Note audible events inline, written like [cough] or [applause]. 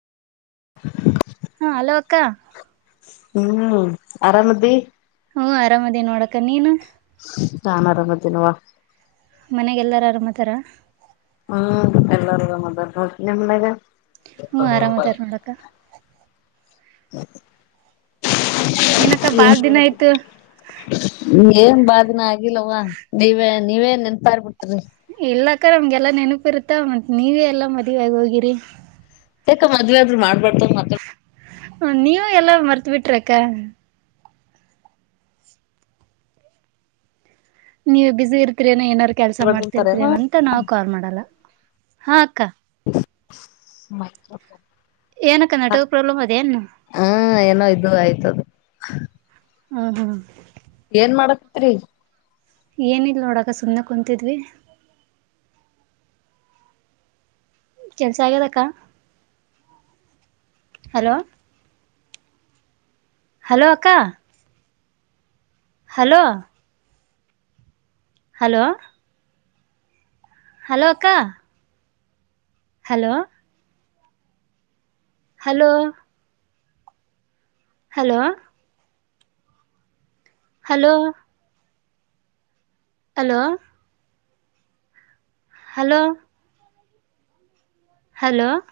[inaudible] ಹಾ ಹಲೋ ಅಕ್ಕಾ ಹ್ಮ್ ಅರಾಮಿದೀ ಹ್ಮ ಆರಾಮದನಿ ನೋಡಕಾ ನೀನು ಸೋಮವಾರ ಬರ್ತೀನವ್ವ ಮನ್ಯಾಗೆಲ್ಲರ ಆರಾಮದಾರಾ ಹ್ಮ್ ಎಲ್ಲಾರ ಆರಾಮ ಅದರ ನೋಡ ನಿಮ್ಮ ಮನ್ಯಾಗ. ಹ್ಞೂ [unintelligible] ಆರಾಮದಾರ ನೋಡಕ್ಕ ಏನಕ್ಕ ಬಾಳ ದಿನ ಆಯ್ತು ಏನ್ ಬಾಳ್ದಿನ ಆಗ ಆಗಿಲ್ಲವ ನೀವೆ ನೀವೇ ನೆನ್ಪಾರಬಿಟ್ಟಿರಿ. ಇಲ್ಲಾಕ್ಕ ನಮ್ಗೆಲ್ಲಾ ನೆನಪಿರತ್ತ ಮತ್ ನೀವೇ ಎಲ್ಲಾ ಮದ್ವೆ ಆಗ ಹೋಗಿರಿ. ಯಾಕ ಮದ್ವೆ ಆದ್ರ ಮಾಡ್ಬ್ಯದ್ ಮಾತ ನೀವು ಎಲ್ಲಾ ಮರ್ತ್ ಬಿಟ್ರಕ್ಕ. ನೀವು ಬಿಜಿ ಇರ್ತರಿ ಏನ ಏನಾರ ಕೆಲ್ಸ ಮಾತಾಡ್ಬಾರ್ದು ಅಂತಾರೇನು ಮಾಡ್ತಿರ್ತರೇನ ಅಂತ ನಾವ್ ಕಾಲ್ ಮಾಡಲ್ಲ ಹಾ ಅಕ್ಕ. ಮತ್ತ ಏನಕ್ಕ ನೆಟ್ವರ್ಕ್ ಪ್ರಾಬ್ಲಮ ಅದೇನ್. ಹಾ ಏನೋ ಇದು ಆಯ್ತದು. ಹ್ಮ ಹಾ ಏನ್ ಮಾಡಕತ್ರಿ. ಏನಿಲ್ಲ ನೋಡಕ್ಕ ಸುಮ್ನೆ ಕುಂತಿದ್ವಿ. ಕೆಲ್ಸ ಆಗ್ಯದಕ್ಕ ಹಲೋ. ಹಲೋ ಅಕ್ಕ. ಹಲೋ ಹಲೋ ಹಲೋ ಅಕ್ಕ. Hello hello hello hello hello hello hello